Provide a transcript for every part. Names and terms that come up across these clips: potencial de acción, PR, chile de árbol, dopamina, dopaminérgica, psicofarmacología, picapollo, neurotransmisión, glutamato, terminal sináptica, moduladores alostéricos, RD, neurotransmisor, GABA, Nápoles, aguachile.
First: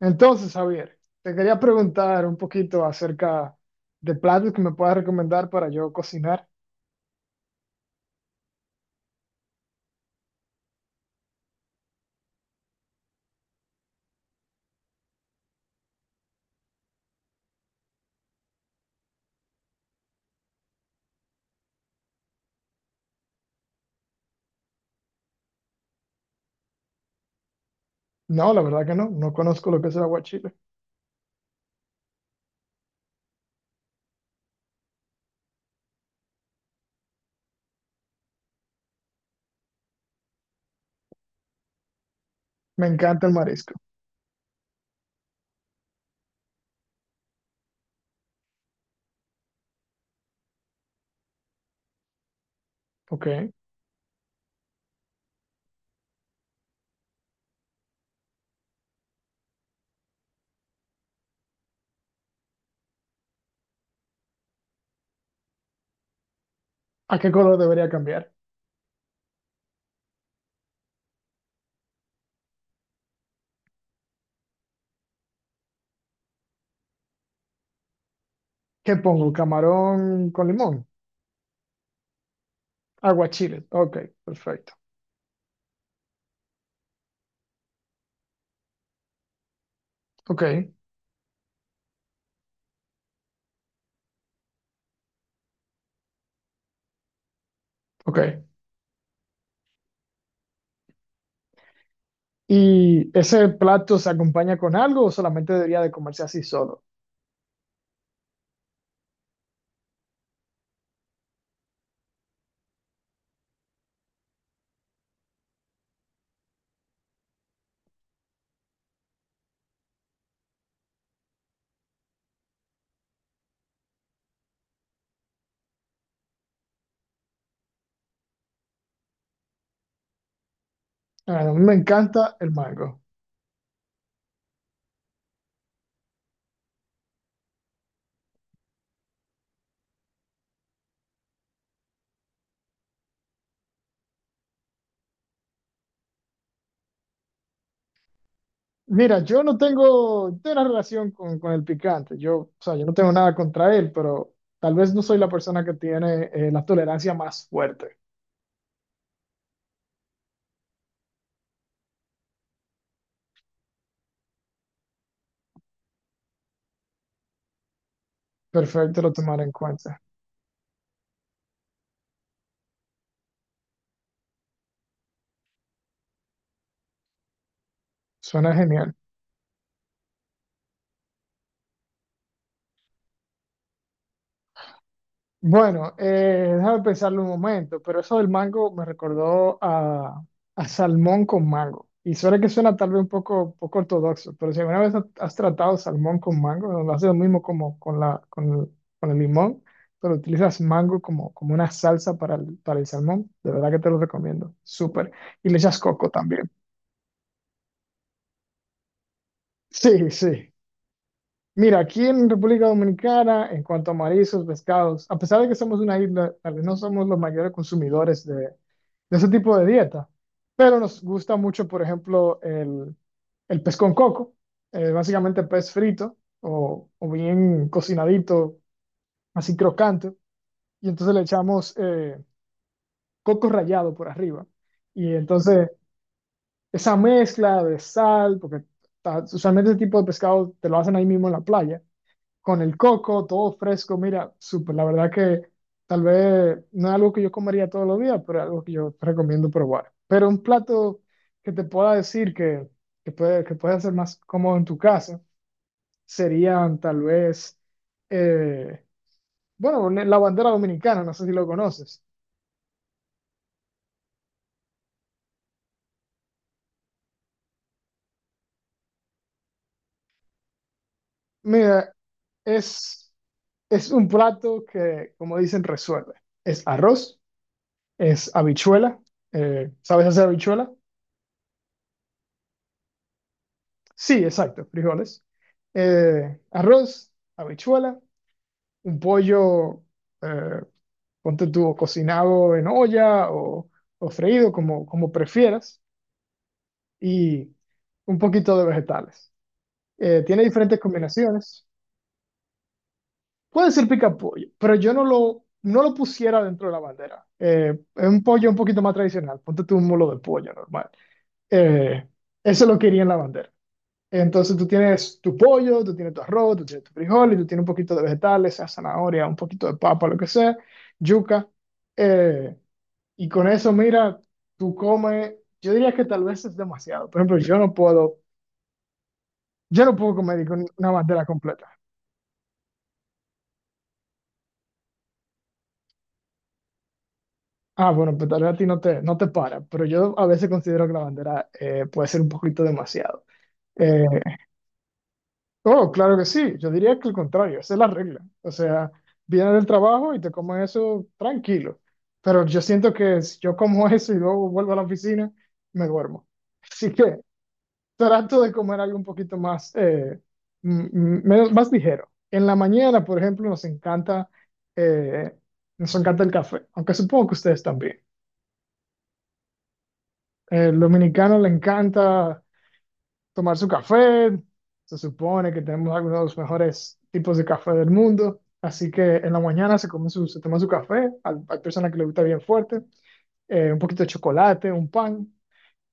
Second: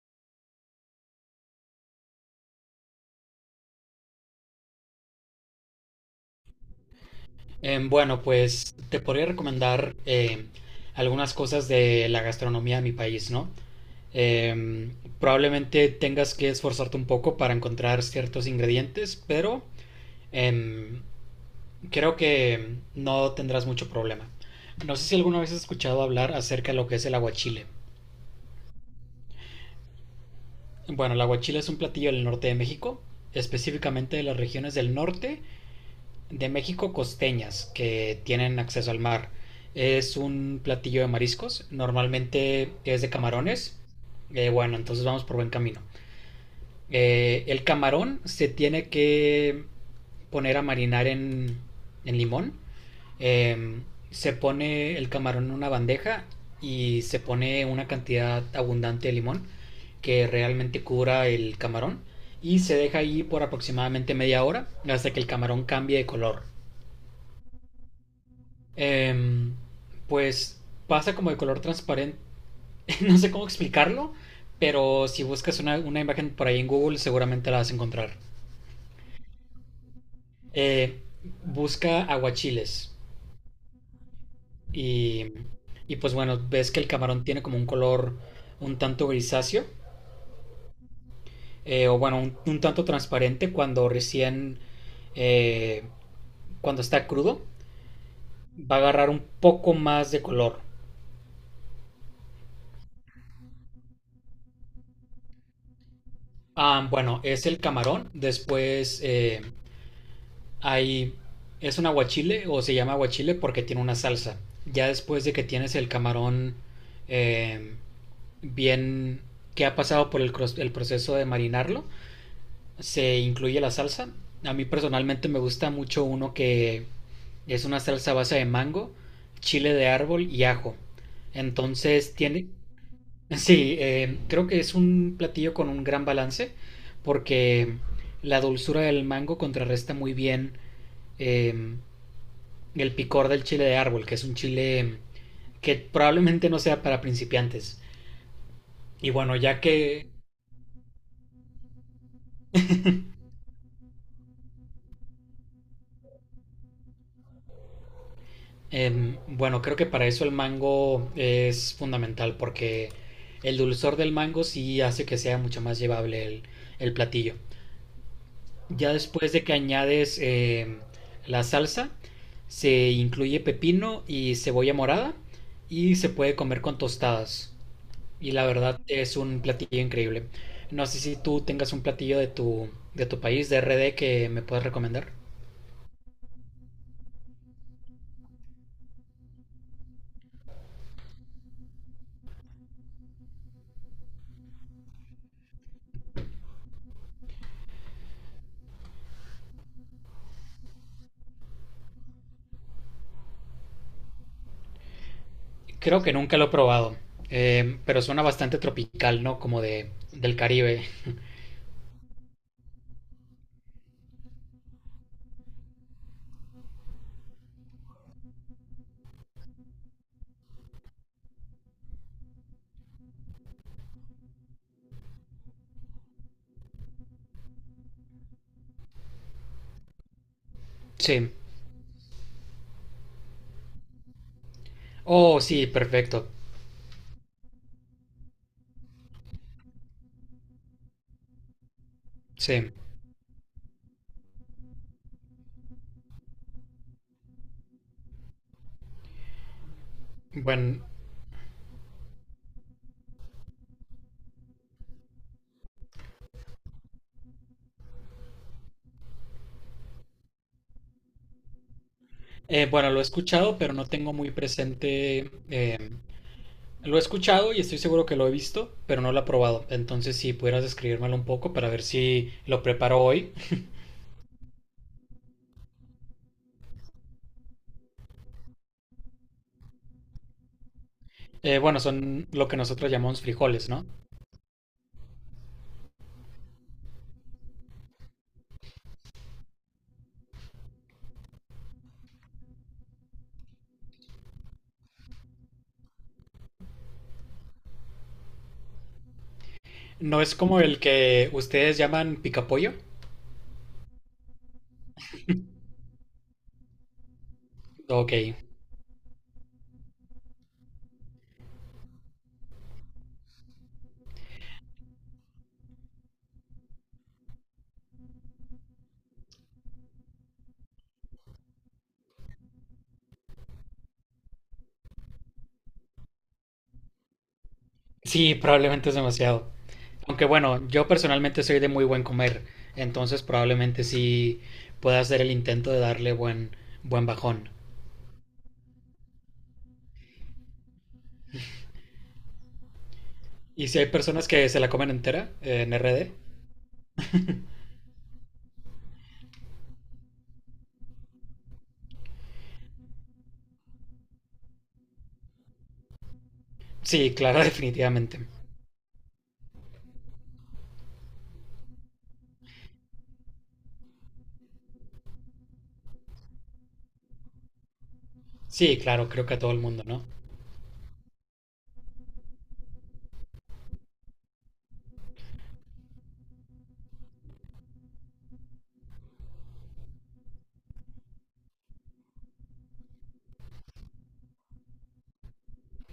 Entonces, Javier, te quería preguntar un poquito acerca de platos que me puedas recomendar para yo cocinar. Bueno, pues te podría recomendar algunas cosas de la gastronomía de mi país, ¿no? Eh, Probablemente tengas que esforzarte un poco para encontrar ciertos ingredientes, pero em, creo que no tendrás mucho problema. No sé si alguna vez has escuchado hablar acerca de lo que es el aguachile. No, la verdad que no, conozco lo que es el aguachile. Bueno, el aguachile es un platillo del norte de México, específicamente de las regiones del norte de México costeñas que tienen acceso al mar. Es un platillo de mariscos, normalmente Me es de encanta el marisco. camarones. Bueno, entonces vamos por buen camino. El camarón se tiene que poner a marinar en limón. Ok. Eh, Se pone el camarón en una bandeja y se pone una cantidad abundante de limón que realmente cubra el camarón y se deja ahí por aproximadamente media hora hasta que el camarón cambie de color. ¿A qué color debería cambiar? em, pues pasa como de color transparente, no sé cómo explicarlo, pero si buscas una imagen por ahí en Google seguramente la vas a encontrar. ¿Qué pongo? ¿Camarón con limón? Eh, Busca aguachiles Aguachile. Ok, perfecto. y, y pues bueno, ves que el camarón tiene como un color un tanto grisáceo, Ok, o bueno, un tanto transparente cuando recién, eh, cuando está crudo, ok. va a agarrar un poco más de color. ¿Y ese plato se acompaña con algo o solamente debería de comerse así solo? Ah, bueno, es el camarón, después... Hay, es un aguachile o se llama aguachile porque tiene una salsa. Ya después de que tienes el camarón eh, bien, que ha pasado por el proceso de marinarlo, se incluye la salsa. A mí personalmente me gusta mucho uno que es una salsa a base de mango, chile de árbol y ajo. Ah, a mí me Entonces encanta tiene, el mango. sí, creo que es un platillo con un gran balance porque la dulzura del mango contrarresta muy bien, eh, el picor del chile de árbol, que es un chile que probablemente no sea para principiantes. Y Mira, bueno, yo no ya que, tengo, no tengo una relación con, el picante. Yo, o sea, yo no tengo nada contra él, pero tal vez no soy la persona que tiene la tolerancia más fuerte. Bueno, creo que para eso el mango es fundamental, porque el dulzor del mango sí hace que sea mucho más llevable el platillo. Ya Perfecto, lo después de tomaré en que cuenta. añades la salsa, se incluye pepino y cebolla morada y se puede comer con tostadas. Y la Suena verdad genial. es un platillo increíble. No sé si tú tengas un platillo de tu país, de RD, que me puedas recomendar. Bueno, déjame pensarlo un momento, pero eso del mango me recordó a salmón con mango. Y suena que suena tal vez un poco, poco ortodoxo, pero si alguna vez has tratado salmón con mango, lo haces lo mismo como con la, con el limón, pero utilizas mango como, como una salsa para el salmón, de verdad que te lo recomiendo, súper. Y le echas Creo coco que nunca lo he también. probado, pero suena bastante tropical, ¿no? Como de, Sí, del sí. Caribe. Mira, aquí en República Dominicana, en cuanto a mariscos, pescados, a pesar de que somos una isla, tal vez no somos los mayores consumidores de ese tipo de dieta, pero nos gusta mucho, por ejemplo, el pez con coco, básicamente pez frito o bien cocinadito, así crocante, y entonces le Sí. echamos coco rallado por arriba. Y Oh, sí, entonces perfecto. esa mezcla de sal, porque usualmente ese tipo de pescado te lo hacen ahí mismo en la playa con Sí. el coco, todo fresco. Mira, súper, la verdad que tal vez no es algo que yo comería todos los días, pero es algo que yo recomiendo probar. Pero un Bueno, plato que te pueda decir que puede ser más cómodo en tu casa serían tal vez, eh, bueno, la bandera dominicana, no sé si lo conoces. Bueno, lo he escuchado, pero no tengo muy presente. Lo he escuchado y estoy seguro que lo he visto, pero no lo he probado. Entonces, si pudieras describírmelo un poco para ver Mira, si lo preparo es, hoy. es un plato que, como dicen, resuelve. Es arroz, es habichuela. ¿Sabes hacer habichuela? Bueno, son lo que nosotros llamamos frijoles, ¿no? Sí, exacto, frijoles. Arroz, habichuela, un pollo, eh, ponte tú, cocinado en olla o freído, como, como prefieras, y un poquito de vegetales. ¿No es Tiene como el diferentes que combinaciones. ustedes llaman picapollo? Puede ser pica pollo, pero yo no lo, no lo pusiera dentro de la bandera. Es Ok. un pollo un poquito más tradicional, ponte tú un mulo de pollo normal. Eh, eso lo quería en la bandera. Entonces tú tienes tu pollo, tú tienes tu arroz, tú tienes tu frijol y tú tienes un poquito de vegetales, sea zanahoria, un poquito de papa, lo que sea, yuca. Eh, y con eso, mira, tú comes, yo diría que tal vez es demasiado. Por ejemplo, Sí, probablemente es demasiado. yo no puedo Aunque comer con bueno, yo una bandera personalmente soy de completa. muy buen comer, entonces probablemente sí pueda hacer el intento de darle buen, buen bajón. Ah, bueno, pues tal vez a ti no te, no te para, pero yo a veces considero que la bandera puede ser un poquito demasiado. ¿Y si hay Eh, personas que se la comen entera, en Oh, RD? claro que sí. Yo diría que el contrario, esa es la regla. O sea, vienes del trabajo y te comes eso tranquilo. Pero yo siento que si yo como eso y luego vuelvo a la oficina, me duermo. Así Sí, que claro, definitivamente. trato de comer algo un poquito más, menos, más ligero. En la mañana, por ejemplo, eh, nos encanta el café, aunque supongo que ustedes también. Sí, claro, creo que a todo el mundo, ¿no? El dominicano le encanta tomar su café. Se supone que tenemos algunos de los mejores tipos de café del mundo. Así que en la mañana se, come su, se toma su café. Hay personas que le gusta bien fuerte. Un poquito de chocolate, un pan.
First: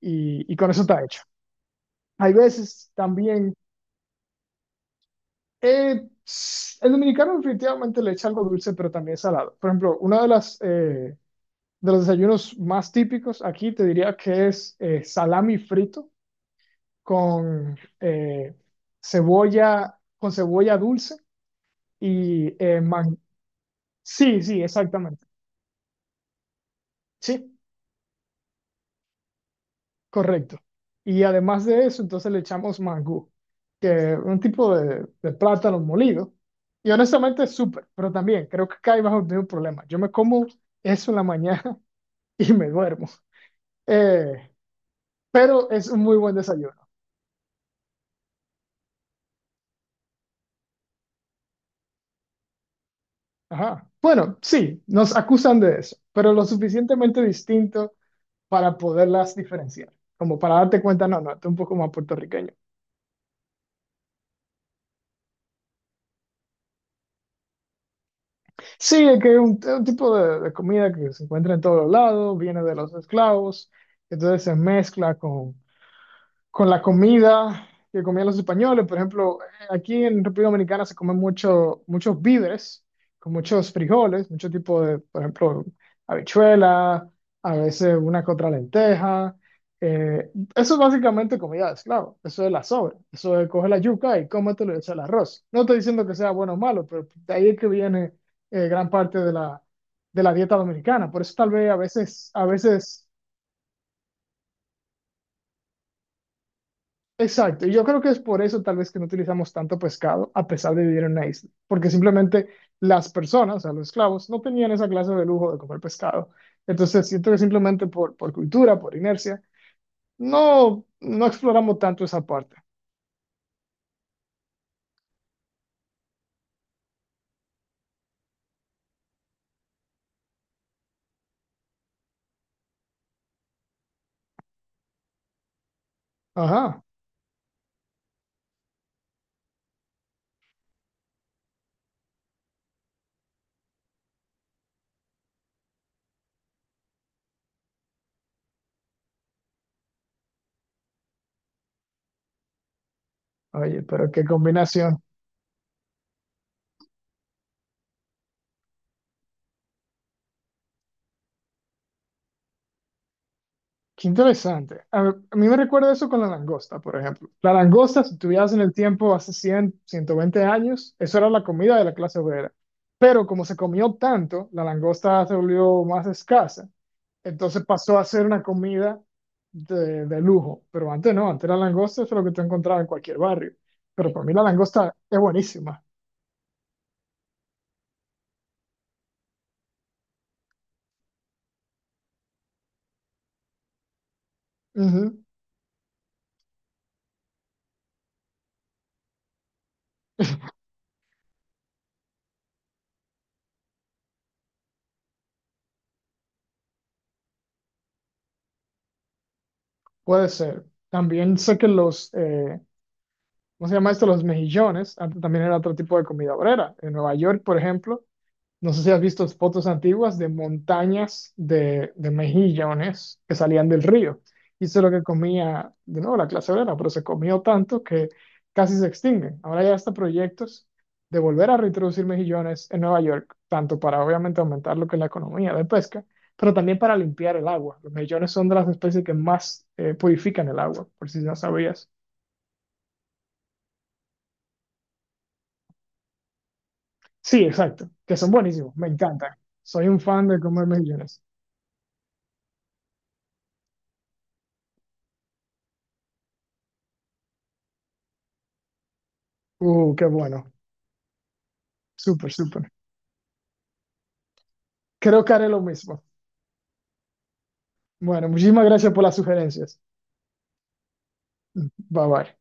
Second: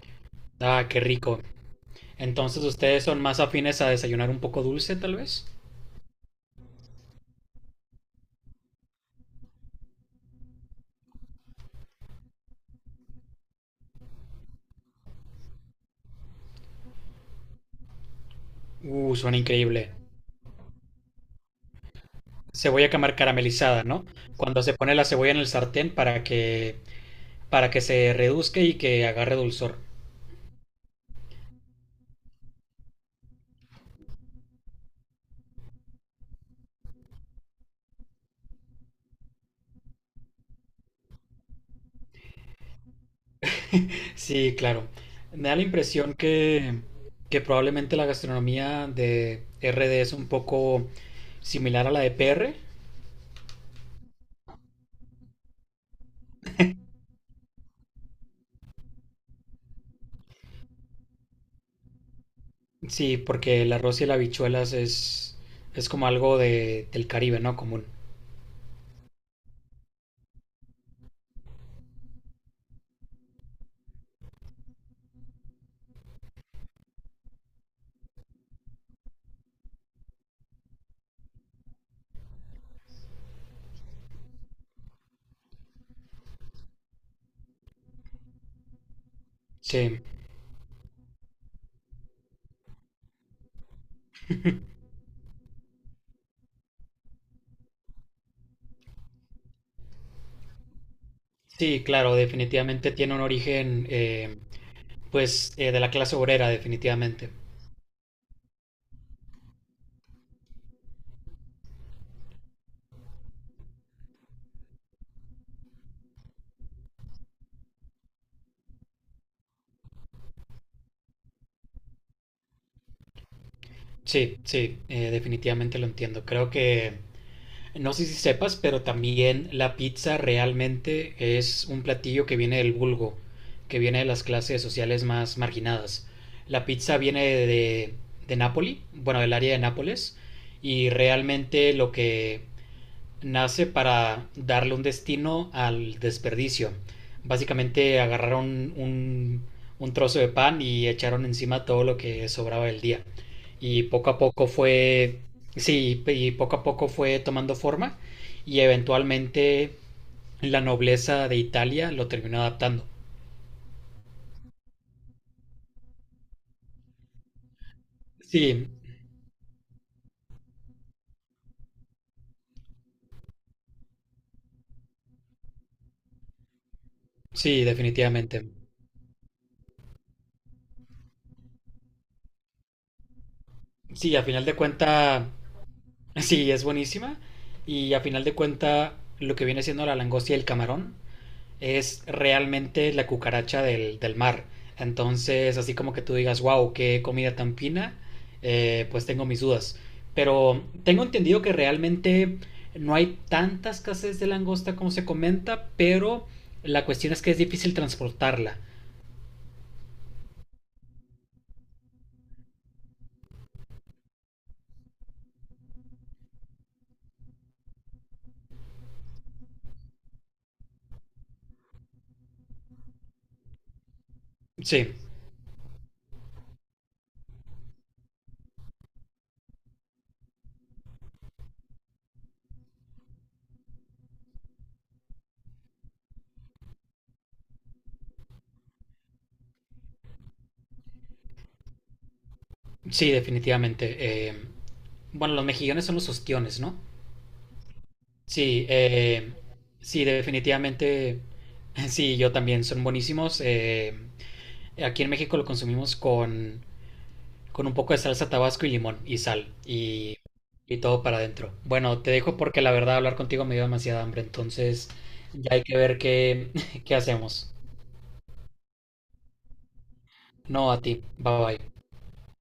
Y con eso Ah, qué está hecho. rico. Hay Entonces veces ustedes son más también... afines a desayunar un poco dulce, tal vez. eh, el dominicano definitivamente le echa algo dulce, pero también salado. Por ejemplo, uno de las... de los desayunos más típicos aquí te diría que es salami frito con Suena increíble. cebolla, con cebolla dulce. Y Cebolla caramelizada, ¿no? sí, sí, Cuando se pone la exactamente. cebolla en el sartén Sí, para que se reduzca y que agarre dulzor. correcto. Y además de eso, entonces le echamos mangú, que es un tipo de plátano molido. Y honestamente es súper, pero también creo que cae bajo el mismo problema. Yo me como eso en la mañana y me duermo. Eh, Sí, claro. Me da la pero es un impresión muy buen desayuno. Que probablemente la gastronomía de RD es un poco similar a la de PR. Ajá. Bueno, sí, nos acusan de eso, pero lo suficientemente distinto para poderlas diferenciar, como para darte cuenta, no, no, esto es un poco más puertorriqueño. Sí, porque el arroz y las habichuelas es como algo de, del Caribe, ¿no? Común. Sí, es que es un tipo de comida que se encuentra en todos lados, viene de los esclavos, entonces se mezcla con la comida que comían los españoles. Por ejemplo, aquí en República Dominicana se comen mucho, muchos víveres, con muchos frijoles, mucho tipo de, por ejemplo, habichuela, a veces una que otra lenteja. Sí, Eh, eso es básicamente comida de esclavo, eso es la sobra, eso es coge la yuca y cómetelo y echa el arroz. No estoy diciendo que sea bueno o malo, pero de ahí es que viene gran parte de la dieta dominicana. Por eso tal vez sí, claro, a definitivamente veces tiene un origen, de la clase obrera, definitivamente. exacto, y yo creo que es por eso tal vez que no utilizamos tanto pescado a pesar de vivir en una isla, porque simplemente las personas, o sea, los esclavos, no tenían esa clase de lujo de comer pescado. Entonces siento que simplemente por cultura, por inercia, no, no exploramos tanto esa parte. Sí, sí, definitivamente lo entiendo. Creo que, no sé si sepas, pero también la pizza realmente es un platillo que viene del vulgo, que viene de las clases sociales más marginadas. La Ajá, pizza viene de Nápoli, bueno, del área de Nápoles, y realmente lo que nace para darle un destino al desperdicio. Básicamente agarraron un trozo de pan y echaron encima todo lo que sobraba del día. oye, Y poco pero a qué poco combinación. fue, sí, y poco a poco fue tomando forma y eventualmente la nobleza de Italia lo terminó adaptando. Qué interesante. A mí me recuerda eso con la langosta, por ejemplo. La langosta, si tuvieras en Sí, el tiempo hace 100, 120 años, eso era la comida de la clase obrera. Pero como se comió tanto, la langosta se volvió más escasa. sí, Entonces pasó a ser una definitivamente. comida de lujo. Pero antes no, antes la langosta es lo que tú encontrabas en cualquier barrio. Pero Sí, a para mí la final de langosta es cuenta, buenísima. sí, es buenísima. Y a final de cuenta, lo que viene siendo la langosta y el camarón es realmente la cucaracha del, del mar. Ujú, Entonces, así como que tú digas, wow, qué comida tan fina, pues tengo mis dudas. Pero tengo entendido que realmente no hay tanta escasez de langosta como se comenta, pero la cuestión es que es difícil transportarla. puede ser. También sé que los, ¿cómo se llama esto? Los mejillones. Antes también era otro tipo de comida obrera. En Nueva York, por ejemplo, no sé si has visto fotos antiguas de montañas de mejillones que salían del río. Y eso es lo Sí, que comía, de nuevo, la clase obrera, pero se comió tanto que casi se extinguen. Ahora ya hasta proyectos de volver a reintroducir mejillones en Nueva York, tanto para obviamente aumentar lo que es la economía de pesca, pero también para limpiar el agua. Los mejillones son de las especies que más purifican el agua, por si no sabías. sí, definitivamente. Bueno, los mejillones son los ostiones, ¿no? Sí, exacto, que son Sí, buenísimos, me encantan. Soy un sí, fan de comer definitivamente. mejillones. Sí, yo también, son buenísimos. Aquí en México lo consumimos con un poco de salsa tabasco y limón y sal Qué bueno, y todo para adentro. Bueno, te súper, dejo porque súper. la verdad hablar contigo me dio demasiada hambre, entonces Creo que haré ya lo hay que ver mismo. qué, qué hacemos. Bueno, muchísimas gracias por las sugerencias. No, a ti, bye bye. Bye bye.